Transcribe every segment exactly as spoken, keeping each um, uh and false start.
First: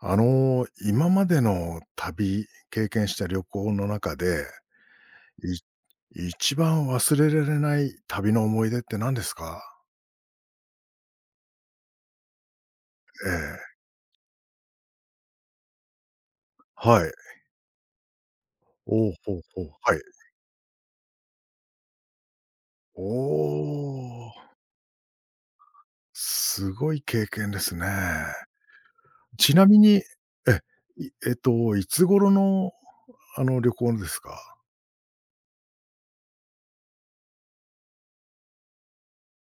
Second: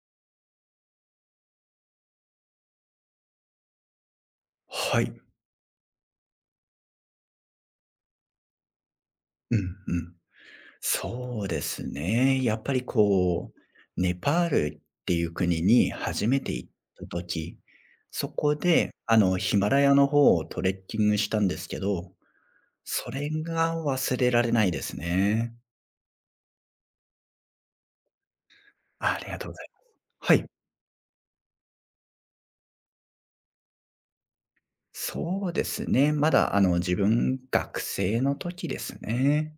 あの、今までの旅、経験した旅行の中で、はい。い一番忘れられない旅の思い出って何ですうんか？うん。そうですね。やっぱりえこう、え、ネパールっていう国に初めて行っはたい。時、そこで、おお、あほの、うヒほマう、ラヤはい。の方をトレッキングしたんですけど、おそれが忘れお、られないですね。すごい経験ですね。ありがとうちござないみます。に、え、はい。いえっと、いつ頃の、あの、旅行ですか？そうですね。まだ、あの、自分、学生の時ですね。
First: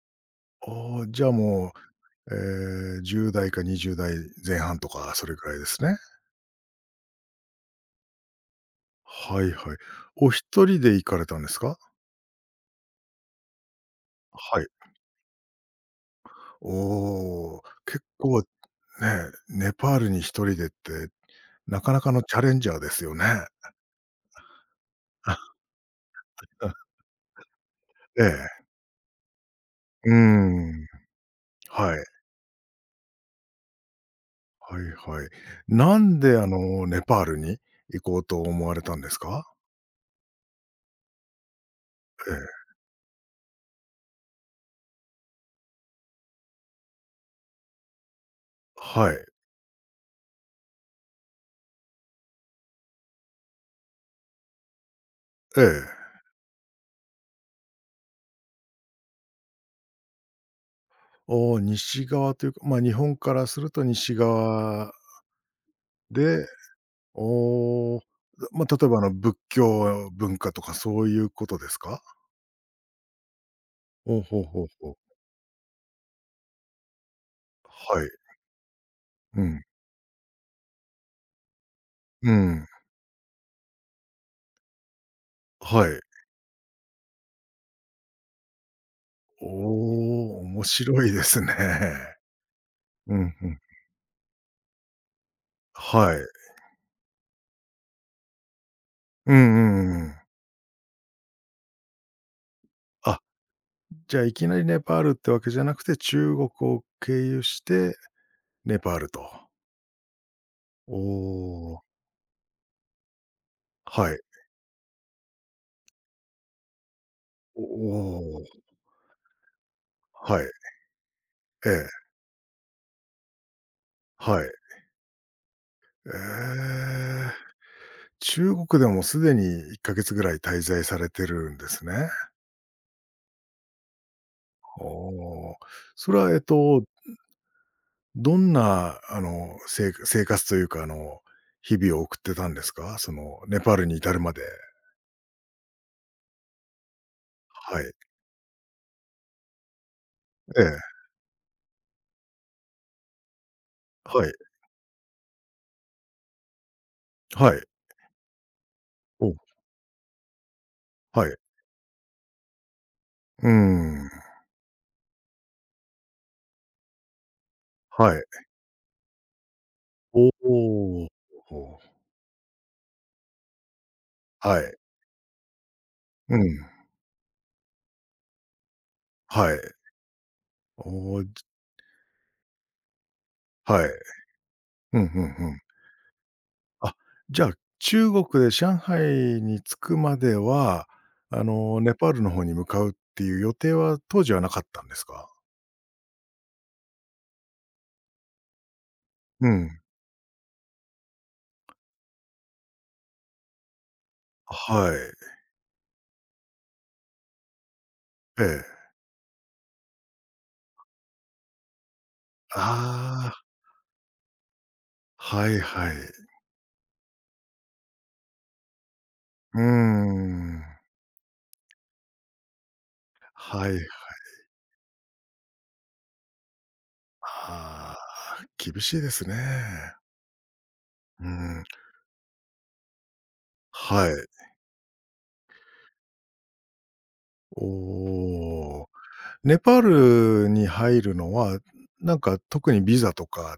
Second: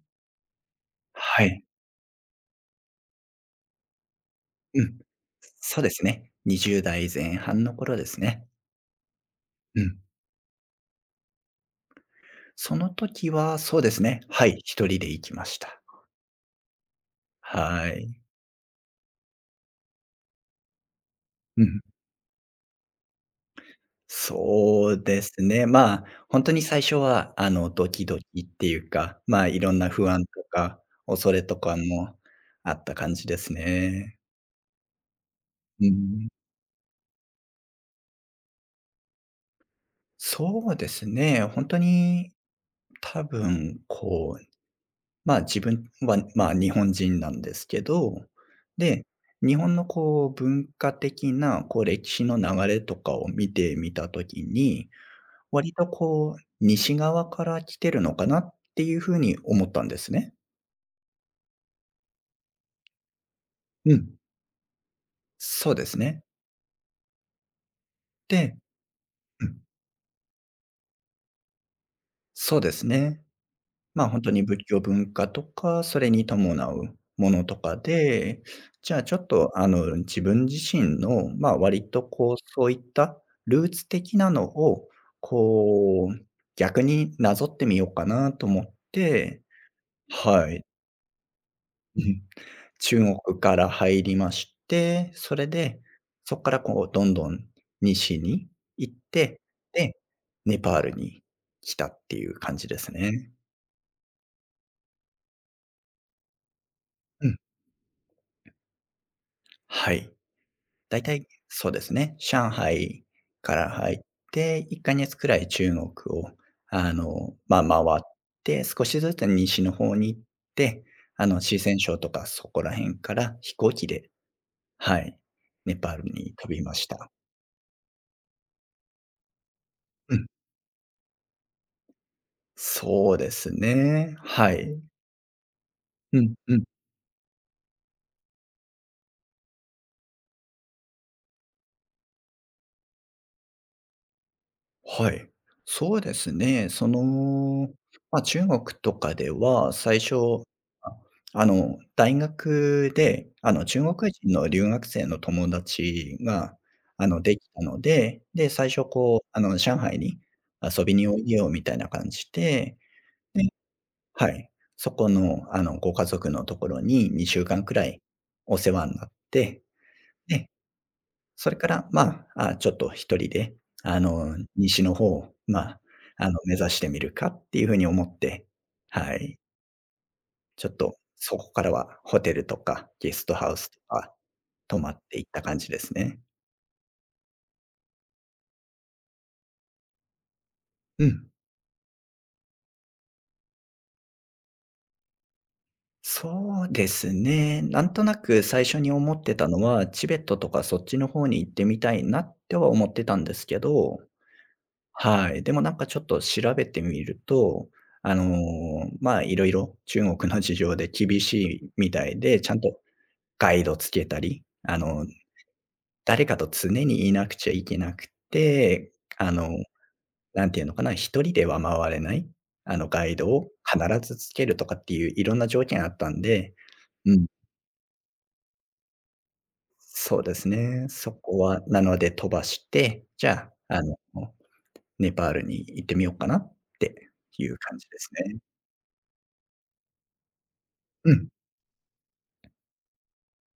ああ、じゃあはい。もう、えじゅうだい代かにじゅうだい代前半うとん。か、それぐらいでそすうでね。すね。にじゅうだい代前半の頃ですね。はいはい。うん。お一人で行かれたんですか？その時は、そうですね。はい、はい。一人で行きました。おお、は結い。構ね、ネパールに一人でって、うん。なかなかのチャレンジャーですよね。そうです ね。まあ、ほんとに最初は、あの、ドキドえキっえ。ていうか、まあ、いろんな不うー安とか、ん。恐れとかはい。もあった感じですね。はいはい。うなんん。であの、ネパールに行こうと思われたんですか？そうですね。ほんとにええ。多分、こう、まあ、自分は、まあ、日本人なんですけど、で、はい。日本のこう、文化的な、こう、歴史の流れとかを見てみた時にえ割とえ。こう、西側から来てるのかなっていうふうに思ったんですね。おお、西側というか、ま、日本からするとう西ん、側そうですね。で、おお、でま、例えばあの、仏うん、教文化とかそういうことですか？そうですね。まあ、ほう本当ほにう仏ほう教ほう。文化とか、それに伴うものとかはい。で、じゃあちょっうと、ん。あの、自分自身の、まあ、割とうこう、そん。ういったルーツ的なのを、はい。こう、逆になぞってみようかなと思っておお、はい。面白いですね。中 うん国うかん。ら入りまして、それで、はい。そこからこうどんどん西に行っうんて、うで、んうん。ネパールに来たっていう感じですあ、ね。じゃあいきなりネパールってわけじゃなくて、中国を経うん、由してネパールと。はい。だおいたいそうでお、すね、上海から入っはい。て、いっかげつくらい中国を、あの、まおあ、回っおて、少しずつ西の方に行っはい。て、あの、四え川省え、とかそこら辺から飛行機で、はい。はい、ネパールえに飛びました。え、中国でもすでにいっかげつうぐん。らい滞在されてるんですね。そうですね。はい。おお。それうはん、えっうん。とどんな、あの、せい生活というか、あの、日々を送ってたんですか？その、ネパールに至るまで。はい。そうですね。その、はい。まあ、中国とかでは、最初、ええ。ああの、大学で、あの、中国は人い。の留学生の友達が、あの、できはたい。ので、で、最初こう、お、あの、上海に遊びにおいはでい。よみたいな感じで、でうーはん。い。そこの、あの、ご家族のところににしゅうかんくらいはい。お世話になって、おで、お。それかお、ら、まあ、あ、ちょっと一人で、あの、はい。西の方を、まあ、あうの、目ん。指してみるかっていう風に思って、はい、はい。ちょっとおお、そじこからはホテルとかゲストハウスとはい。か泊まうっん、うんていったう感ん。じですね。あ、じゃあ、中国で上海に着くまでは、うん。あの、ネパールの方に向かうっていう予定は当時はなかったんですか？そうですね。なんとなく最初に思ってたうのん。は、チベットとかそっちの方に行ってみたいなっては思ってたんですけどはい。はい。でもなんかちょっと調べてみると、あの、ええ。ま、いろいろ中国の事情で厳しいみたいで、ちゃんとああ。ガイドつけたり、あの、はいはい。誰かと常にいなくちゃいけなくて、あの、うーなんていん。うのかな、一人では回れない、あの、ガイドをはい。必ずつけるとかっていういろんな条件あったんで、うん、ああ、厳しいですね。そうですね。そうこはん。なので飛ばして、じゃあ、あの、はい。ネパールに行ってみようかなっていうお感じですね。お。ネパールに入うるん。のは、なんか特にビザとか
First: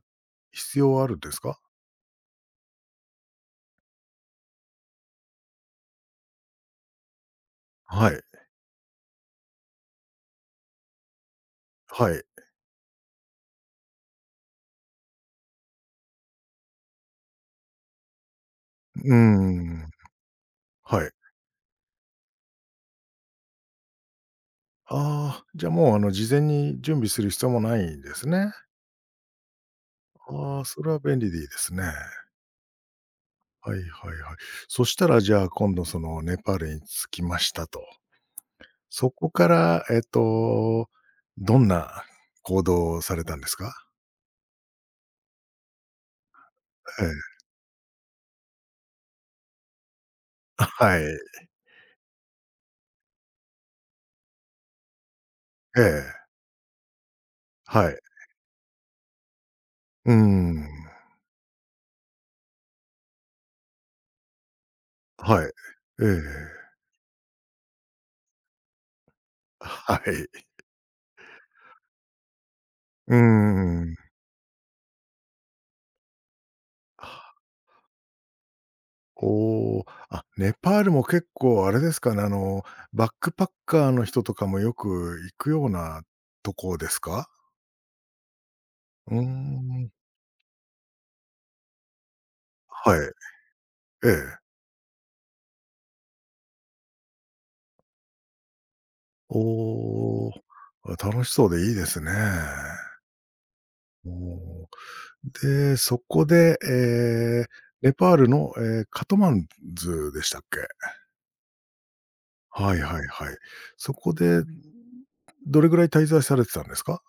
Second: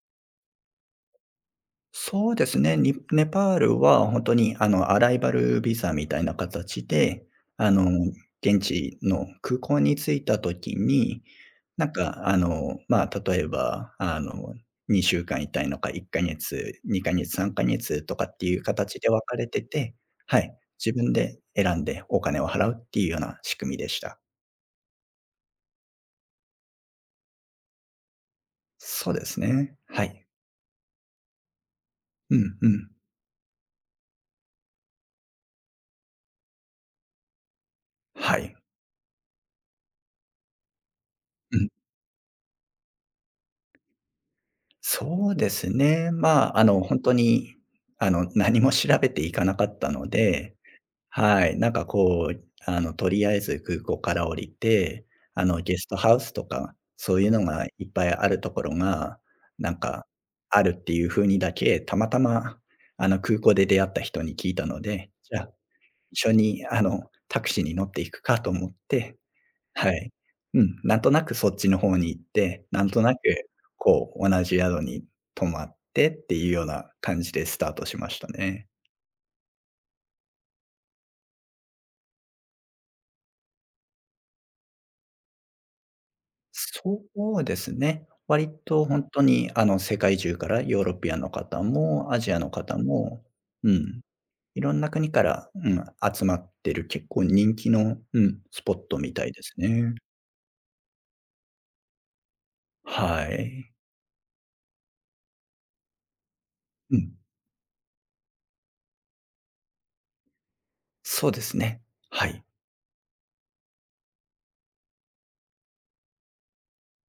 必要あるんですか？そうですね。にネパールは本当に、あの、アライバルビザみたいな形で、あの、はい、現地の空港に着いた時に、なんはい。か、あの、まあ、例えば、あの、にしゅうかんいたいのか、いっかげつ、にかげつ、さんかげつとかっていう形でう分かれてん。てはい、自はい。分で選んでお金を払うっていうような仕組みでした。ああ、じゃあもうあの事前に準備する必要もないんですね。そうですね。はい。ああ、それは便利でいいですね。うんうん。はいはいはい。そしたらじゃあ今度そのネパールに着きましたと。はい。そこから、えっと、うどん。んな行動をされたんですか？そうですね。まあ、あの、本え当え、に、あの、何も調べていかなかったので、はい。はい、なんかこう、あの、とりあえず空港から降りて、あの、ゲえストハウえ、スとか、そういうのがいっはい。ぱいあるところが、なんか、うーあるっん。ていう風にだけ、たまたま、あの、空港で出会った人に聞いたので、じゃはあ、い。え一緒え。に、あの、タクシーに乗っていくかと思ってははい。い。うん、なんとなくそっちの方に行って、なんとなうーく、ん。こう、同じ宿に泊まってっていうような感じでスタートしましたね。おお、あ、ネパールも結構あれですかね、あの、バックパッカーの人とかもよく行くようなとこですそか？うですね。割とほんうーとに、あの、ん。世界中からヨーロピアンの方もアジアの方はい。も、うん、ええ。いろんな国から、うん、集まってる結構人気の、うん、スポットみたいおですね。お、あ、楽しそうでいいですね。はい。おお。で、そこで、うん、えーネパールの、えーカトマンズでしたっけ？そうですね。はい。はいはいはい。そこで、どれぐらい滞在されてたんですか？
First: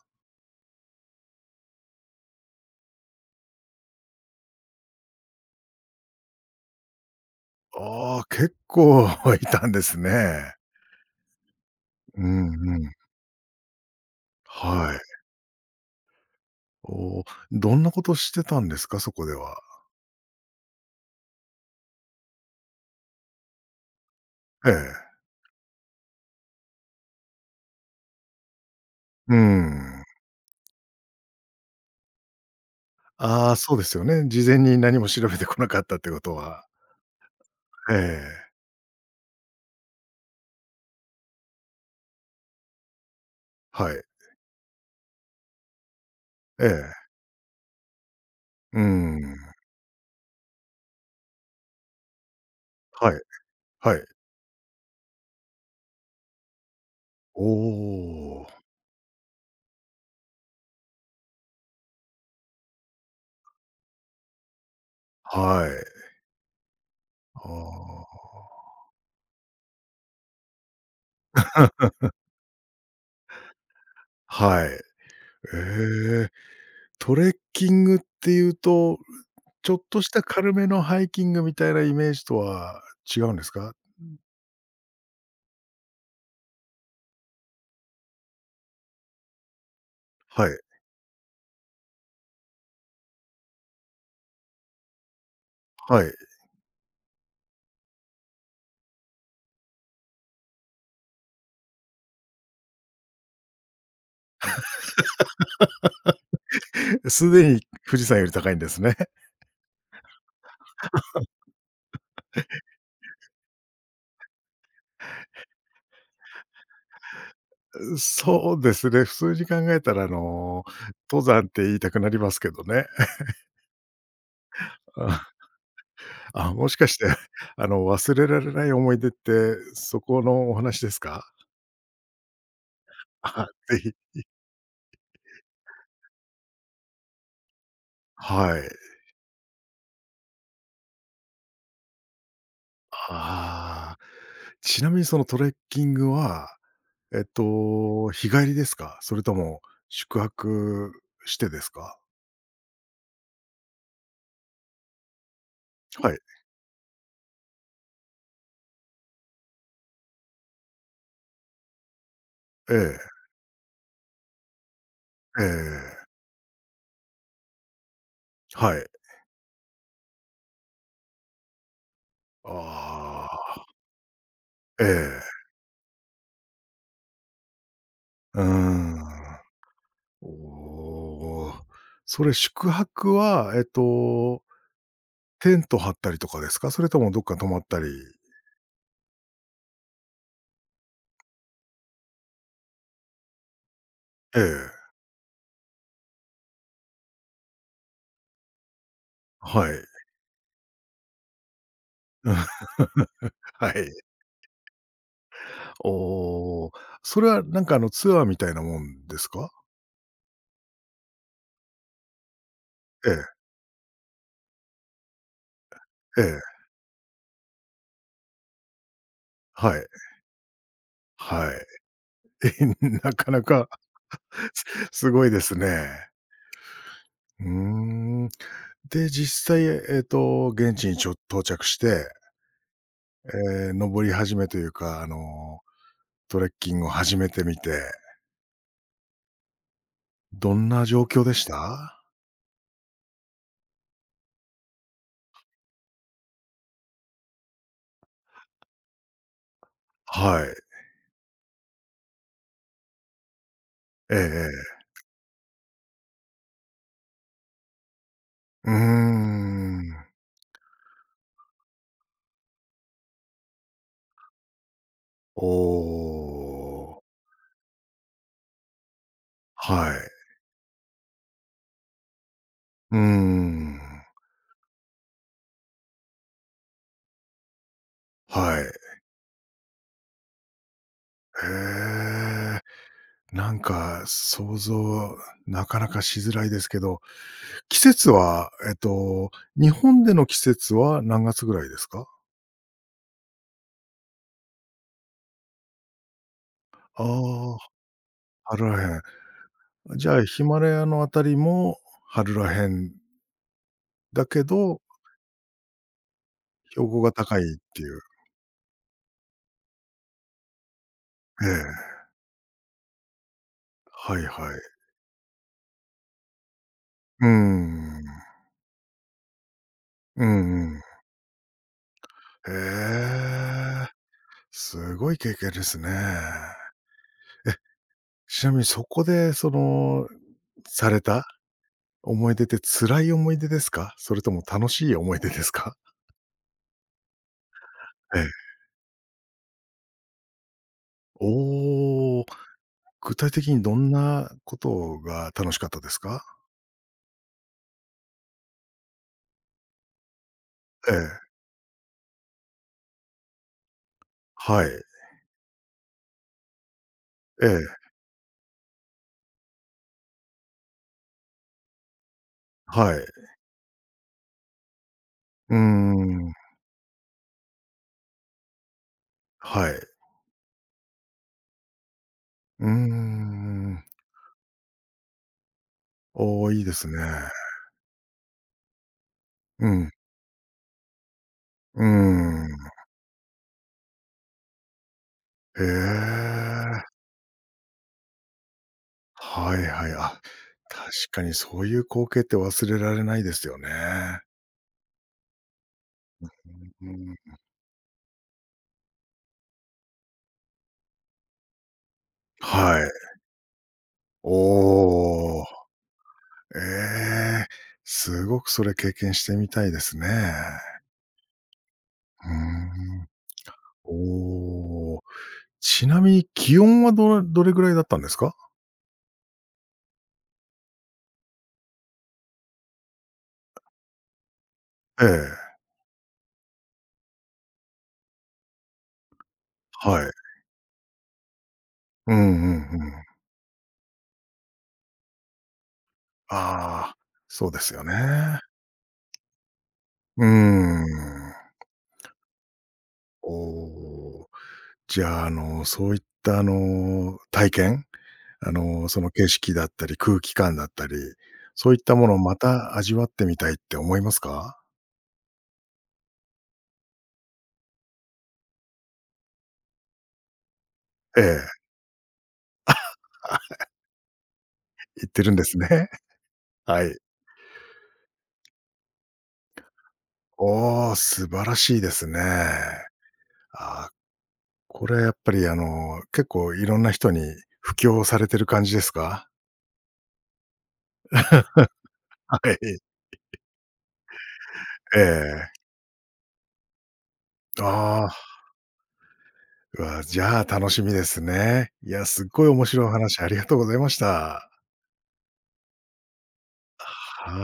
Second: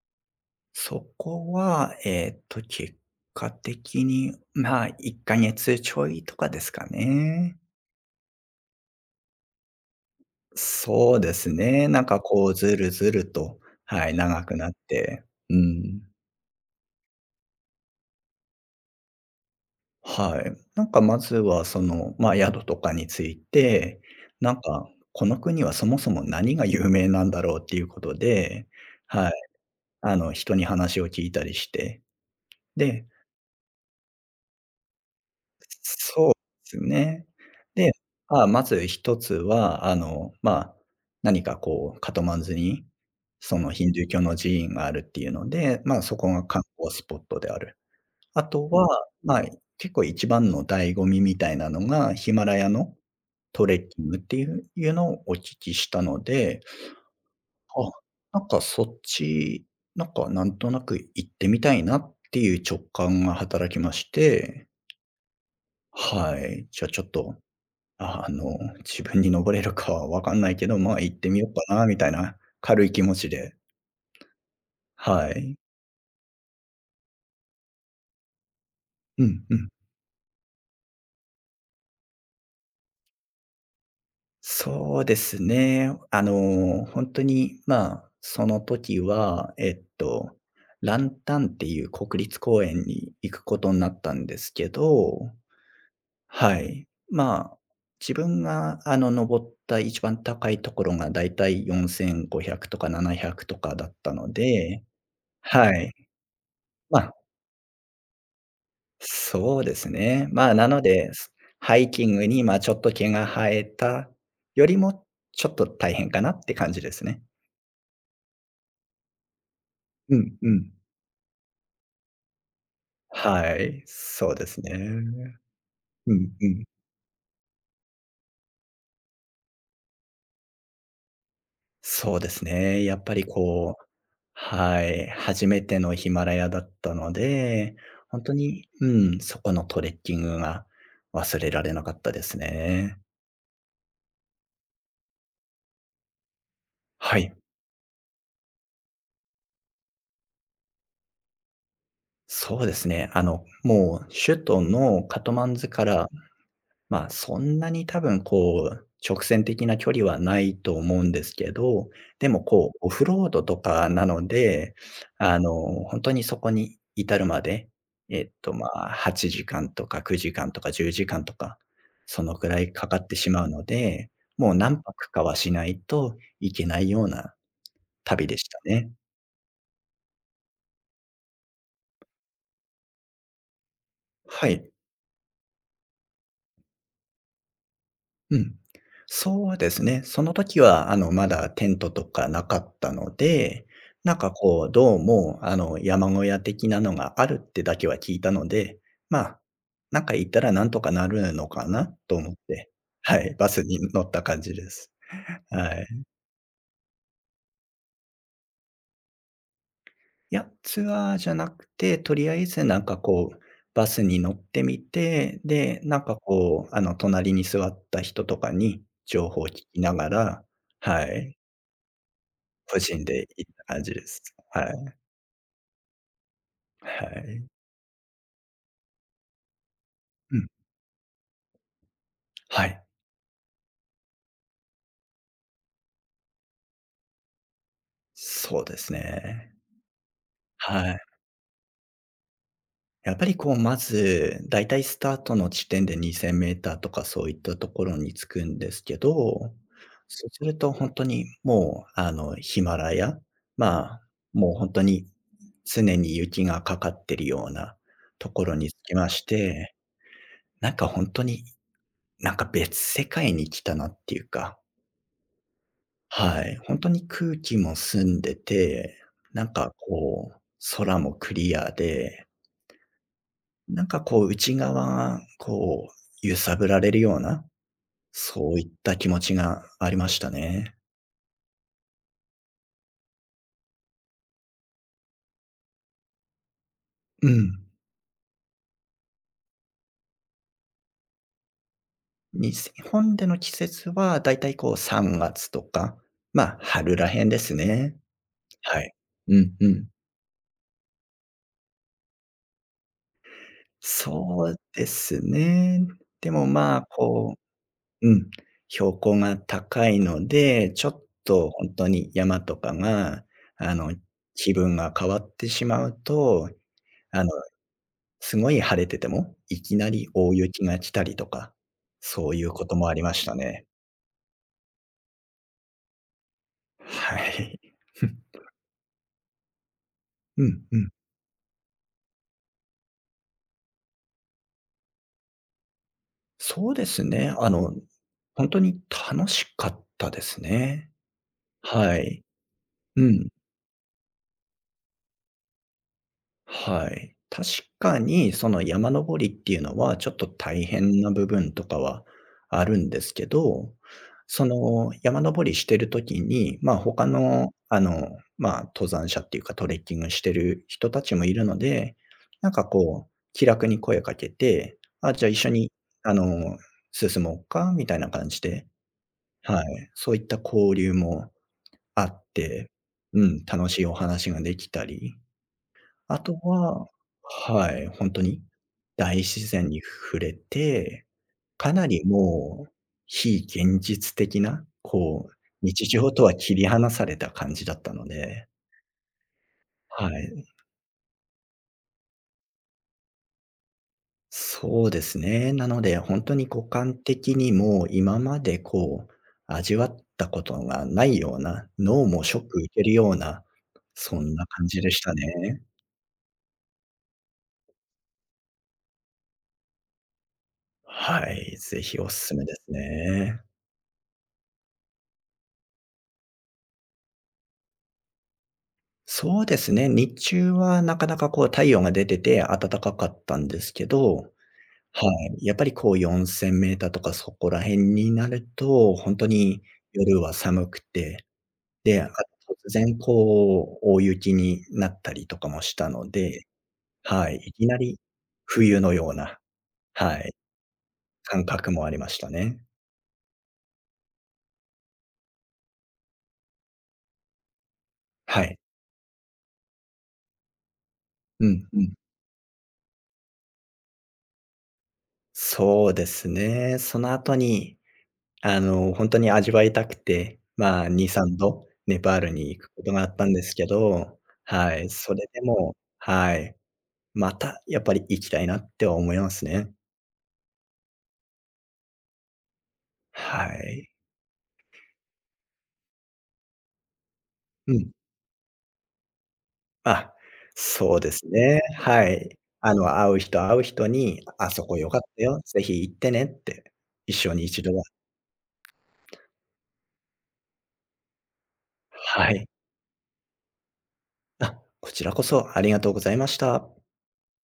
そこは、えっと、結果的に、まあ、いっかげつちょいとかですかね。ああ、結構 いたんですね。そうですね。なんかうこんう、ずうるん。ずると、はい、長くなっはい。て。うん。おーどんなことしてたんですか？そこでは。はい。なんかまずはその、まあ、宿とかについて、なんえか、え。この国はそもそも何が有名なんだろうっていうことで、はい、うん。あの、人に話を聞いたりして。で、ああ、そうですよね。事前に何も調べてこなかったってこそうとでは。すね。で、えまえ、あ、まず一つは、あの、まあ、何かこう、カトマンズに、そのヒンはドゥい。ー教の寺院があるっていうので、まあ、そこが観え光え。スポットである。あとうは、まあ、ん。結構一番の醍醐味みたいなのが、ヒマラヤのはい、トレッはキい。ングっていういうのをお聞きしたので、おあ、なんお、かそっち、なんかなんとなく行ってみたいなっていう直感が働きまして、はい。はい。じゃあちょっとああの、あ、自分に登れるかはわかんないけど、まあ、行ってみようかなみたいな軽い気持ちで、はい。はい。ええ、トレッキングっていうと、うんうん。ちょっとした軽めのハイキングみたいなイメージとは違うんですか？そうですね。あの、本当に、まあ、その時は、えっと、はい、ランタンっていう国立公園に行くことになったんですけど、はい。はい。まあ、自分が、あの、登った一番高いところがだいたいよんせんごひゃくとかななひゃくとかだったので、はい。ま あすでに富士山より高いんですね。そうですね。まあ、なので、すハイキングに、まあ、ちょっと毛が生えたよりも、ちょっと大変かなって感じですね。うそうですね、普通に考えたら、あうんうの、ん。登山って言いたくなりますけどね。はい、そうですね。あうんうあ、ん。もしかして、あの、忘れられない思い出って、そこのお話ですか？そうですね。やっぱ りあ、こぜうひはい、初めてのヒマラヤだったので、本当はに、い。うん、そこのトレッキングが忘れられなかったですね。ああ、ちなみにそのトレッキングははえっい、と、日帰りですか？それとも宿泊してですか？そうですね。あの、もう首都のカトマンズからはい。まあ、そんなに多分こう、直線的な距離はないと思うんですけど、でもこう、オフえロードとかなので、あえ、えの、ほんえ、とにそこに至るまで、えっと、まはい。あ、はちじかんとかくじかんとかじゅうじかんとか、そのくらいかかってあしまうのあ、で、もう何え泊かえ、はしないといけないような旅でうーしたね。ん。おお。それ宿泊は、えっと、はい。テント張ったりとかですか？それともどっか泊まったりうん。そうですね。その時は、あの、まだテントとかなかったので、なんかえこう、え、どうも、あの、山小屋的なのがあるってだけは聞いたので、まあ、はい。なんか行ったらなんとかなるのかなと思って、は い、バスはに乗い。った感じです。はい。おお。それはなんかあのツアーみたいなもんですか？いや、ツアーじゃなくて、とりあえずなんかええ、こう、バスに乗ってみて、で、なんかええ、こう、あの、隣に座った人とかに情報を聞はきい、ながら、はい。はい。個 人なでかな行っか た感じです。は い。すごいですね。はい。うーん。で、実際、えっうん。と、現地にちょ到着して、はい。えー登り始めというか、あの、トレッキングを始めてみて、そうですね。どんはない。状況でした？やっぱりこう、まず、だいたいスタートの地点で にせんメーター とかそういったところに着くんですけど、そうすはい。るとほんとにもう、あの、ヒマラヤ、まあ、ええもうほんえとえ。に常に雪がかかってるようなところにうー着きまして、ん。なんかほんとに、なんか別世界に来たなっていうか、おはい、本当お。に空気も澄んでて、なんかはい。こう、空もクリアで、うーん。なんかこう内側、こう揺さぶられるような、そうはいい。っへた気持ちがありましたね。え。なんか想像、なかなかしづらいですけど、うん。季節は、えっと、日本での季節は何月ぐらいですか？に日本での季節はだいたいこうさんがつとか、ま、あ春あらへんですあ、ね。春はらい。うんうん。へん。じゃあ、ヒマラヤのあたりも春らへんだけそうど、ですね。でもまあ、標高がこ高いっていう。う、うん、標高が高いので、ちょっえとほんとえ。に山とかが、あの、はいは気い。分が変わってしまうと、あうーの、ん。すごい晴れてても、いきなりう大雪んうがん。来たりとか、そういうへこともありましたね。え、すごい経験ですね。はえ、い。ちなみにそこで、その、うんうん。された思い出って辛い思い出ですか？それとも楽しい思い出ですか？そうですね。あの、ええ。ほんとに楽しかったですね。はおい。お。う具ん。体的にどんなことが楽しかったですか？はい。確かにその山登りっていうのはちょっと大え変なえ。部分とかはあるんですけど、そはい。の山登りしてる時に、まあ、他えの、え、あの、まあ、登山者っていうかトレッキングしてる人たちもいるので、なんかはい。こう気楽に声かけて、あ、じゃあ一緒うーにあん。の、進もうかみたいな感じで、ははい。い、そういった交流もあっうーて、うん、楽しん。いお話ができたり、あとおお、いいでは、すね。はい、ほんとに大自然うにん。触れて、かうーなりもうん。非現実的な、こう、へ日常とは切り離え。された感じだったので、はいはい。はあ、い、確かにそういう光景って忘れられないですよね。そうですね。なので、ほんとに五うんう感的ん。にも今までこう、味わったことがないような、脳もショック受けはるい。ような、そんおな感じでしたお、ね。ええ、すごくそれ経験してみたいですね。はい、ぜひおうー勧めですん。ね。おお。ちなみに気温はどれどれぐらいだったんですか？そうですね、日中はなかなかこう太陽が出てて暖かかったんですけど、えはい、やえ、っぱりこうよんせんメーターとかそこら辺になると、本当にはい。夜は寒くて、で、あとうんうん突う然ん。こう大雪になったりとかもしたので、ああ、はい、そういできすなよね。り冬のような、はうーい、ん。感覚もありましたね。おお。じゃあ、あの、そういったあの、体験、はあい。の、その景色だったり、空気感だったり、うんそういうっん。たものをまた味わってみたいって思いますか？そうですね。その後に、あの、ほんとに味わいたくて、まあ、に、え3え、度ネパールに行くことがあったんですあ、けど、はい、行っそてれるんでですも、ね。はい、はい。またやっぱり行きたいなっては思いますね。おお、素晴らしいですね。はあい。あ。これはやっぱり、あの、結構いろんな人にう布ん。教されてる感じですか？あ、そうですね。は い。はあい。の、会う人会う人に、「あそこ良かえったよ、ぜえ。ひ行ってね」って、一生に一度は、ああ、うわ、じゃあ楽しみですね。いや、すっはい。ごい面白いお話ありがとうございました。あ、こちらこそありがとうございました。はい。